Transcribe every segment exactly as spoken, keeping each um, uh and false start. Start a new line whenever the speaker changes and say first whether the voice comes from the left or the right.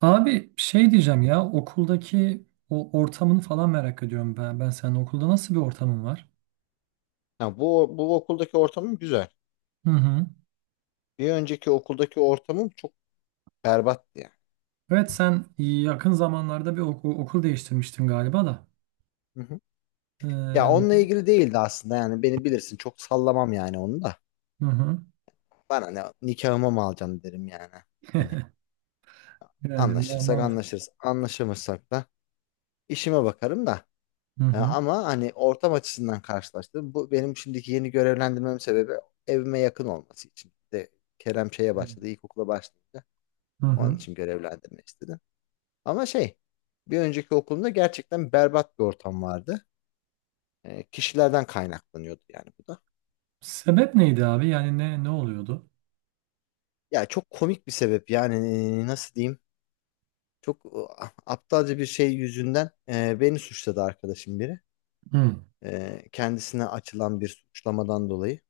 right: Abi şey diyeceğim ya, okuldaki o ortamını falan merak ediyorum ben. Ben senin okulda nasıl bir ortamın var?
left: Ha, bu, bu okuldaki ortamım güzel.
right: Hı hı.
left: Bir önceki okuldaki ortamım çok berbattı yani.
right: Evet, sen yakın zamanlarda bir oku- okul değiştirmiştin galiba da.
left: Hı hı. Ya
right: Ee,
left: onunla ilgili değildi aslında, yani beni bilirsin, çok sallamam yani onu da.
right: hı hı.
left: Bana ne, nikahıma mı alacaksın derim yani. Hani
right: Yani ma-
left: anlaşırsak
right: mantık.
left: anlaşırız, anlaşamazsak da işime bakarım da.
right: Hı
left: E,
right: hı.
left: ama hani ortam açısından karşılaştım. Bu benim şimdiki yeni görevlendirmem sebebi, evime yakın olması için. Bir de Kerem şeye başladı, ilkokula başlayınca
right: Hı
left: onun
right: hı.
left: için görevlendirme istedim. Ama şey, bir önceki okulumda gerçekten berbat bir ortam vardı. E, kişilerden kaynaklanıyordu yani bu da.
right: Sebep neydi abi? Yani ne ne oluyordu?
left: Ya çok komik bir sebep yani, e, nasıl diyeyim? Çok e, aptalca bir şey yüzünden e, beni suçladı arkadaşım biri.
right: Hı
left: E, kendisine açılan bir suçlamadan dolayı.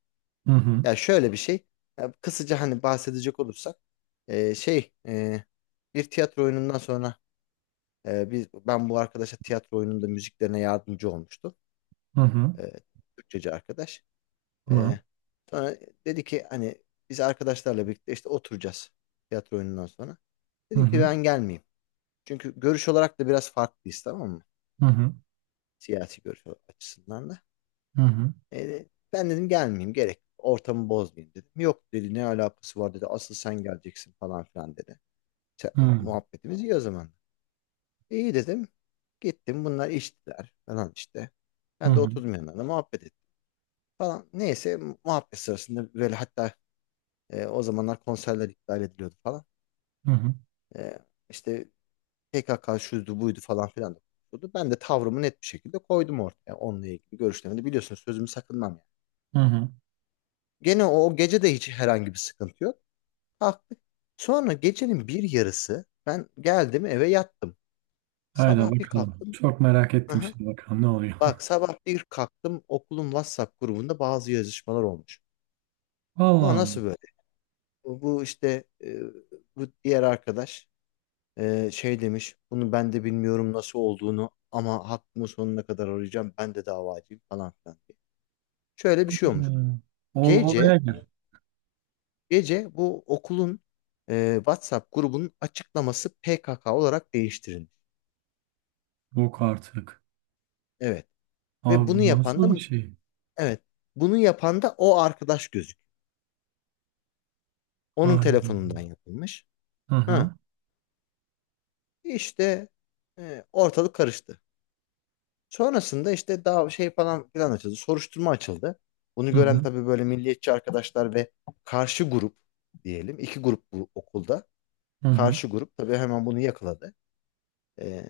right: hı hı
left: Ya şöyle bir şey. Ya kısaca hani bahsedecek olursak e, şey e, bir tiyatro oyunundan sonra, e, biz ben bu arkadaşa tiyatro oyununda müziklerine yardımcı olmuştum.
right: hı hı
left: E, Türkçeci arkadaş.
right: hı
left: Ee, Sonra dedi ki, hani biz arkadaşlarla birlikte işte oturacağız tiyatro oyunundan sonra.
right: hı hı
left: Dedim ki
right: hı
left: ben gelmeyeyim. Çünkü görüş olarak da biraz farklıyız, tamam mı?
right: hı hı
left: Siyasi görüş açısından da.
right: hı
left: Ee, Ben dedim gelmeyeyim, gerek yok. Ortamı bozmayayım dedim. Yok dedi, ne alakası var dedi. Asıl sen geleceksin falan filan dedi. Se- muhabbetimiz iyi o zaman. E, İyi dedim. Gittim, bunlar içtiler falan işte. Ben de
right: hı
left: oturdum yanlarına, muhabbet ettim falan. Neyse, muhabbet sırasında böyle, hatta, E, o zamanlar konserler iptal ediliyordu falan.
right: hı
left: E, işte P K K şuydu buydu falan filan da konuşuldu. Ben de tavrımı net bir şekilde koydum ortaya, onunla ilgili görüşlerimi de biliyorsunuz, sözümü sakınmam yani.
right: hı hı.
left: Gene o, o gece de hiç herhangi bir sıkıntı yok. Kalktık. Sonra gecenin bir yarısı ben geldim eve yattım.
right: Haydi
left: Sabah bir
right: bakalım.
left: kalktım.
right: Çok merak ettim
left: Aha.
right: şimdi, bakalım ne oluyor.
left: Bak, sabah bir kalktım, okulun WhatsApp grubunda bazı yazışmalar olmuş.
right: Allah
left: Ama nasıl
right: Allah.
left: böyle? Bu bu işte e, bu diğer arkadaş, Ee, şey demiş, bunu ben de bilmiyorum nasıl olduğunu ama hakkımı sonuna kadar arayacağım, ben de davacıyım falan filan diye. Şöyle bir şey olmuş.
right: Hmm. Ol,
left: Gece,
right: olaya gel.
left: gece bu okulun e, WhatsApp grubunun açıklaması P K K olarak değiştirilmiş.
right: Yok artık.
left: Evet. Ve bunu
right: Abi bu
left: yapan
right: nasıl bir
left: da,
right: şey?
left: evet, bunu yapan da o arkadaş gözük. Onun
right: Hayır.
left: telefonundan yapılmış.
right: Hı
left: Ha.
right: hı.
left: İşte e, ortalık karıştı. Sonrasında işte daha şey falan filan açıldı. Soruşturma açıldı. Bunu
right: Hı
left: gören
right: hı.
left: tabii böyle milliyetçi arkadaşlar ve karşı grup diyelim, iki grup bu okulda.
right: Hı hı.
left: Karşı grup tabii hemen bunu yakaladı. Ee,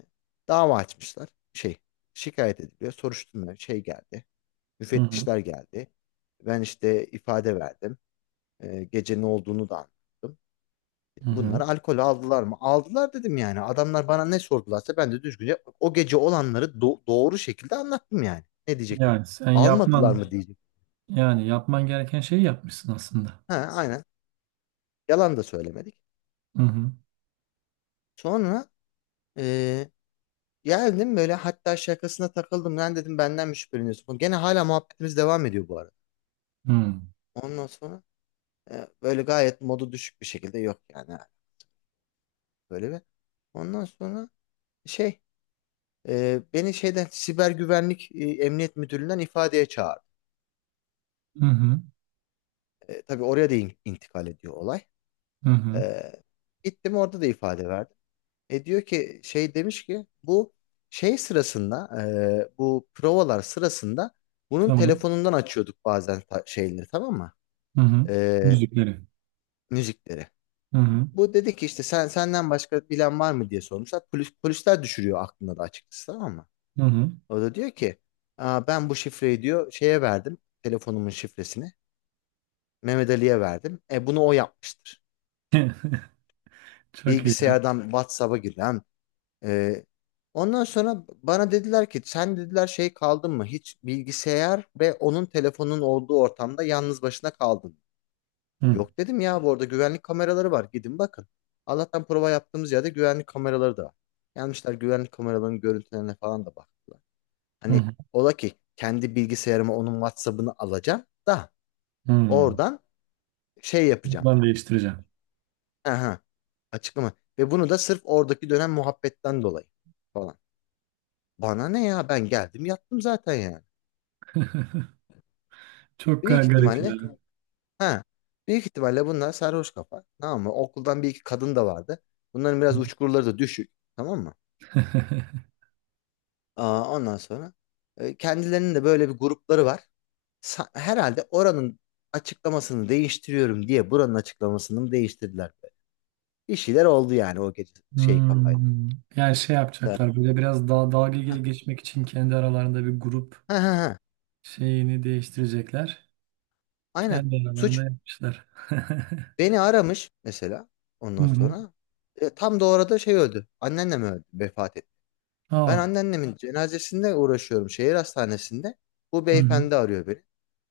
left: Dava açmışlar. Şey, şikayet ediliyor. Soruşturma şey geldi.
right: Hı hı.
left: Müfettişler geldi. Ben işte ifade verdim. Ee, gece ne olduğunu da anlattım.
right: Hı hı.
left: Bunlar alkol aldılar mı? Aldılar dedim yani. Adamlar bana ne sordularsa ben de düzgünce o gece olanları do- doğru şekilde anlattım yani. Ne diyecektim?
right: Yani sen
left: Almadılar mı
right: yapman
left: diyecektim.
right: yani yapman gereken şeyi yapmışsın aslında.
left: Ha, aynen. Yalan da söylemedik.
right: Hı hı.
left: Sonra e, geldim böyle, hatta şakasına takıldım. Lan dedim, benden mi şüpheleniyorsun? Gene hala muhabbetimiz devam ediyor bu arada.
right: Hı hı.
left: Ondan sonra e, böyle gayet modu düşük bir şekilde, yok yani. Böyle bir. Ondan sonra şey, e, beni şeyden, siber güvenlik, e, emniyet müdürlüğünden ifadeye çağırdı.
right: Hı
left: E, tabii oraya da in- intikal ediyor olay.
right: hı. Hı.
left: E, Gittim, orada da ifade verdim. E diyor ki, şey demiş ki, bu şey sırasında, e, bu provalar sırasında bunun
right: Tamam.
left: telefonundan açıyorduk bazen ta- şeyleri, tamam mı?
right: Hı hı.
left: E,
right: Müzikleri.
left: Müzikleri.
right: Hı hı.
left: Bu dedi ki işte, sen, senden başka bilen var mı diye sormuşlar. Polis, polisler düşürüyor aklında da, açıkçası tamam mı?
right: Hı hı.
left: O da diyor ki, aa, ben bu şifreyi diyor şeye verdim, telefonumun şifresini Mehmet Ali'ye verdim. E bunu o yapmıştır.
right: Çok iyi.
left: Bilgisayardan WhatsApp'a giren. e, Ondan sonra bana dediler ki, sen dediler şey kaldın mı? Hiç bilgisayar ve onun telefonun olduğu ortamda yalnız başına kaldın mı?
right: Hı
left: Yok dedim ya, bu arada güvenlik kameraları var. Gidin bakın. Allah'tan prova yaptığımız yerde güvenlik kameraları da var. Gelmişler, güvenlik kameralarının görüntülerine falan da baktılar. Hani
right: hı.
left: ola ki kendi bilgisayarıma onun WhatsApp'ını alacağım da
right: Hı.
left: oradan şey yapacağım.
right: Ben değiştireceğim.
left: Aha, açıklama. Ve bunu da sırf oradaki dönem muhabbetten dolayı falan. Bana ne ya, ben geldim yattım zaten yani.
right: Çok
left: Büyük
right: garip
left: ihtimalle,
right: yani.
left: ha büyük ihtimalle bunlar sarhoş kafa, tamam mı? Okuldan bir iki kadın da vardı. Bunların biraz uçkurları da düşük, tamam mı? Aa, ondan sonra e, kendilerinin de böyle bir grupları var. Sa- herhalde oranın açıklamasını değiştiriyorum diye buranın açıklamasını mı değiştirdiler, böyle. Bir şeyler oldu yani o gece şey kafayla.
right: Hmm. Yani şey
left: Sarhoş.
right: yapacaklar, böyle biraz daha dalga
left: Ha,
right: ge- geçmek için kendi aralarında bir grup
left: ha, ha, ha.
right: şeyini değiştirecekler.
left: Aynen.
right: Kendi aralarında
left: Suç.
right: yapmışlar.
left: Beni aramış mesela
right: Hı
left: ondan
right: hı.
left: sonra. E, tam da orada şey öldü. Anneannem öldü, vefat etti. Ben
right: Aa.
left: anneannemin cenazesinde uğraşıyorum şehir hastanesinde. Bu
right: Hı hı.
left: beyefendi arıyor beni.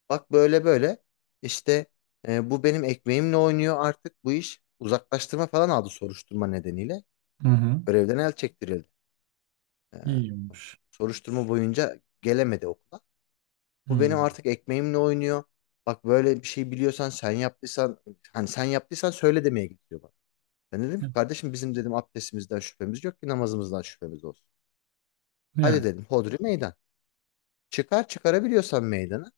left: Bak böyle böyle işte, e, bu benim ekmeğimle oynuyor artık bu iş. Uzaklaştırma falan aldı soruşturma nedeniyle.
right: Hı hı.
left: Görevden el çektirildi. E,
right: İyiymiş.
left: Soruşturma boyunca gelemedi okula. Bu
right: Hı.
left: benim artık ekmeğimle oynuyor. Bak, böyle bir şey biliyorsan, sen yaptıysan, hani sen yaptıysan söyle demeye gidiyor bana. Ben dedim ki, kardeşim bizim dedim abdestimizden şüphemiz yok ki namazımızdan şüphemiz olsun. Hadi
right: Ya
left: dedim, hodri meydan. Çıkar, çıkarabiliyorsan meydana.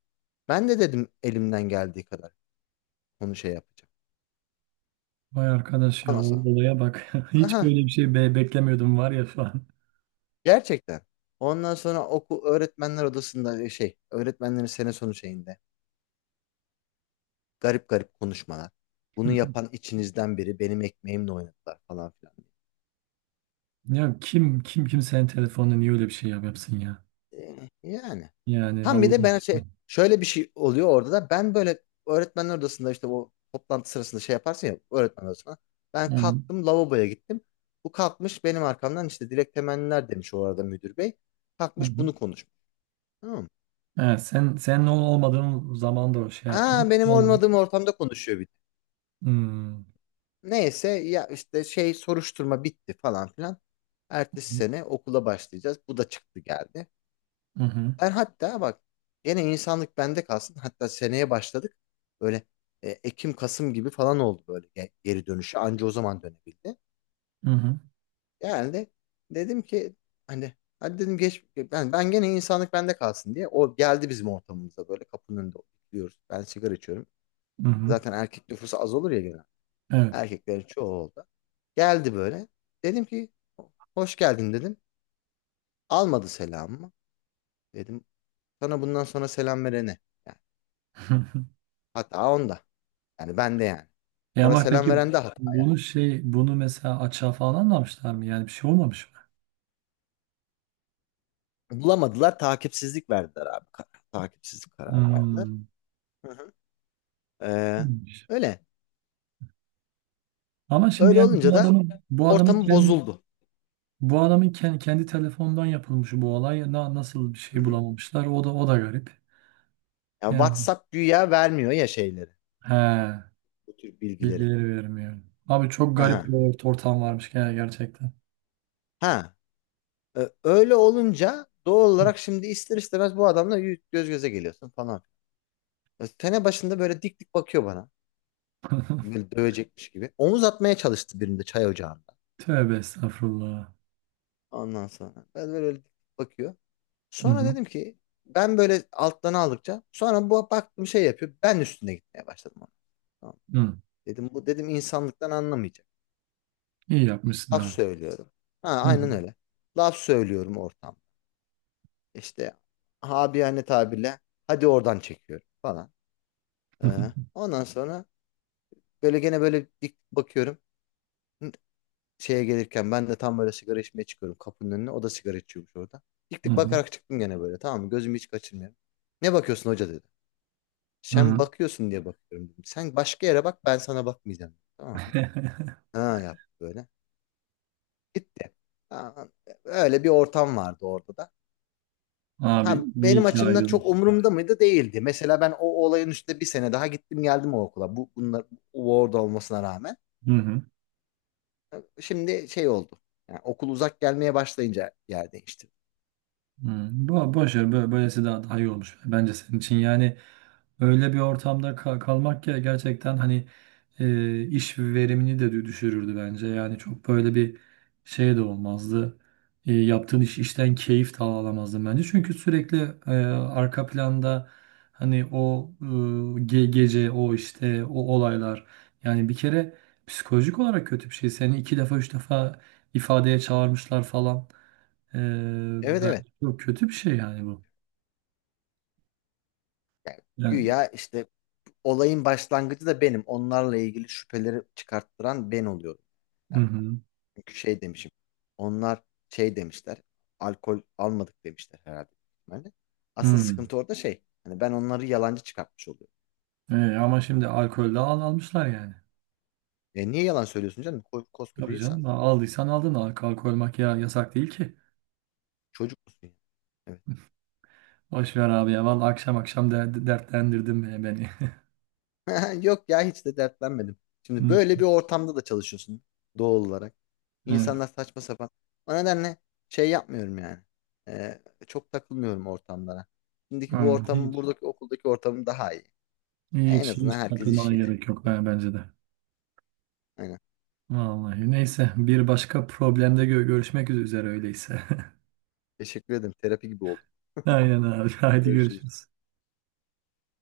left: Ben de dedim, elimden geldiği kadar onu şey yapacağım.
right: vay arkadaş ya, o
left: Anasını.
right: olaya bak. Hiç
left: Aha,
right: böyle bir şey be beklemiyordum var ya falan.
left: gerçekten. Ondan sonra oku öğretmenler odasında, e, şey, öğretmenlerin sene sonu şeyinde garip garip konuşmalar. Bunu yapan içinizden biri benim ekmeğimle oynadılar falan filan.
right: Ya kim kim kimsenin telefonunu niye öyle bir şey yap yapsın ya?
left: E, Yani.
right: Yani
left: Tam bir de
right: Allah
left: ben şey,
right: aşkına.
left: şöyle bir şey oluyor orada da, ben böyle öğretmenler odasında işte bu toplantı sırasında şey yaparsın ya öğretmen odasına. Ben
right: Hı hı.
left: kalktım, lavaboya gittim. Bu kalkmış benim arkamdan işte dilek temenniler demiş, o arada müdür bey.
right: Hı
left: Kalkmış
right: hı.
left: bunu konuşmuş. Tamam mı?
right: Evet, sen sen ne olmadığın zaman da o şey
left: Ha,
right: yapıyor.
left: benim olmadığım ortamda konuşuyor bir de.
right: Hmm.
left: Neyse ya, işte şey, soruşturma bitti falan filan. Ertesi sene okula başlayacağız. Bu da çıktı geldi.
right: Hı hı.
left: Ben hatta, bak, gene insanlık bende kalsın. Hatta seneye başladık. Böyle e, Ekim Kasım gibi falan oldu böyle ge- geri dönüşü. Anca o zaman dönebildi.
right: Hı hı.
left: Yani de dedim ki, hani, hadi dedim geç, ben ben gene insanlık bende kalsın diye. O geldi bizim ortamımıza, böyle kapının önünde oturuyoruz. Ben sigara içiyorum.
right: Hı hı.
left: Zaten erkek nüfusu az olur ya genel.
right: Evet.
left: Erkeklerin çoğu oldu. Geldi böyle. Dedim ki, hoş geldin dedim. Almadı selamımı. Dedim, sana bundan sonra selam verene. Yani hata onda. Yani ben de yani.
right: E
left: Sana
right: ama
left: selam
right: peki,
left: veren de hata.
right: bunu şey bunu mesela açığa falan anlamışlar mı? Yani bir şey olmamış mı?
left: Bulamadılar. Takipsizlik verdiler abi. Kar- Takipsizlik kararı verdiler.
right: Hmm.
left: Hı hı. Ee,
right: İyiymiş.
left: Öyle.
right: Ama şimdi
left: Öyle
right: yani
left: olunca
right: bu
left: da
right: adamın bu adamın
left: ortamı
right: kendi
left: bozuldu.
right: bu adamın kendi, kendi telefondan yapılmış bu olay. Na- nasıl bir
left: Hı
right: şey
left: hı.
right: bulamamışlar? O da o da garip.
left: Yani
right: Yani
left: WhatsApp güya vermiyor ya şeyleri.
right: he,
left: Bu tür bilgileri.
right: bilgileri vermiyor. Abi çok garip
left: Aha.
right: bir ort- ortam varmış yani, gerçekten.
left: Ha. Ee, öyle olunca doğal olarak şimdi ister istemez bu adamla yü- göz göze geliyorsun falan. Tene başında böyle dik dik bakıyor bana. Böyle dövecekmiş gibi. Omuz atmaya çalıştı birinde çay ocağında.
right: Tövbe estağfurullah.
left: Ondan sonra. Ben böyle dik dik bakıyor.
right: Hı
left: Sonra
right: hı.
left: dedim ki, ben böyle alttan aldıkça sonra bu bak bir şey yapıyor. Ben üstüne gitmeye başladım ona. Tamam.
right: Hı.
left: Dedim bu dedim insanlıktan anlamayacak.
right: İyi yapmışsın
left: Laf
right: abi.
left: söylüyorum. Ha,
right: Hı hı.
left: aynen öyle. Laf söylüyorum ortamda. İşte, habiyane tabirle, hadi oradan çekiyorum falan.
right: Hı hı.
left: Ee, ondan sonra böyle gene böyle dik bakıyorum. Şeye gelirken ben de tam böyle sigara içmeye çıkıyorum kapının önüne. O da sigara içiyormuş orada. Dik
right: Hı
left: dik
right: hı.
left: bakarak çıktım gene böyle, tamam mı? Gözümü hiç kaçırmıyorum. Ne bakıyorsun hoca dedi.
right: Hı
left: Sen
right: hı.
left: bakıyorsun diye bakıyorum dedim. Sen başka yere bak, ben sana bakmayacağım. Tamam mı? Ha, yaptı böyle. Gitti. Ha, öyle bir ortam vardı orada da.
right: Abi
left: Ha,
right: iyi
left: benim
right: ki
left: açımdan çok
right: ayrılmışsın.
left: umurumda mıydı? Değildi. Mesela ben o olayın üstüne bir sene daha gittim geldim o okula. Bu, bunlar bu orada olmasına rağmen.
right: Hı hı.
left: Şimdi şey oldu. Yani okul uzak gelmeye başlayınca yer değişti.
right: Hmm, bo boş ver, bö- böylesi daha, daha iyi olmuş bence senin için yani. Öyle bir ortamda ka- kalmak ya, gerçekten hani, e, iş verimini de dü- düşürürdü bence. Yani çok böyle bir şey de olmazdı. E, yaptığın iş, işten keyif de alamazdın bence, çünkü sürekli e, arka planda, hani o e, ge- gece o, işte o olaylar, yani bir kere psikolojik olarak kötü bir şey. Seni iki defa, üç defa ifadeye çağırmışlar falan. Ee,
left: Evet, evet.
right: Yok, kötü bir şey yani bu.
left: Yani
right: Yani
left: güya işte olayın başlangıcı da benim. Onlarla ilgili şüpheleri çıkarttıran ben oluyorum.
right: hı hı.
left: Çünkü şey demişim. Onlar şey demişler. Alkol almadık demişler herhalde. Yani asıl
right: Hı.
left: sıkıntı orada şey. Hani ben onları yalancı çıkartmış oluyorum.
right: E ama şimdi alkolde al almışlar yani.
left: E niye yalan söylüyorsun canım? Ko- Koskoca
right: Tabii
left: insan.
right: canım, al- aldıysan aldın. Al- Alkol makya yasak değil ki.
left: Çocuk musun ya? Evet.
right: Boş ver abi ya. Vallahi akşam akşam de, dertlendirdin be beni.
left: Yok ya, hiç de dertlenmedim. Şimdi
right: Hı.
left: böyle bir ortamda da çalışıyorsun doğal olarak.
right: Evet.
left: İnsanlar saçma sapan. O nedenle şey yapmıyorum yani. E, Çok takılmıyorum ortamlara. Şimdiki bu
right: Aynen.
left: ortamın,
right: Hiç.
left: buradaki okuldaki ortamım daha iyi. E, En
right: Hiç
left: azından
right: hiç
left: herkes
right: takılmana
left: işiyle.
right: gerek yok, ben bence de.
left: Aynen.
right: Vallahi neyse, bir başka problemde gö- görüşmek üzere öyleyse.
left: Teşekkür ederim. Terapi gibi oldu.
right: Aynen abi. Haydi
left: Görüşürüz.
right: görüşürüz.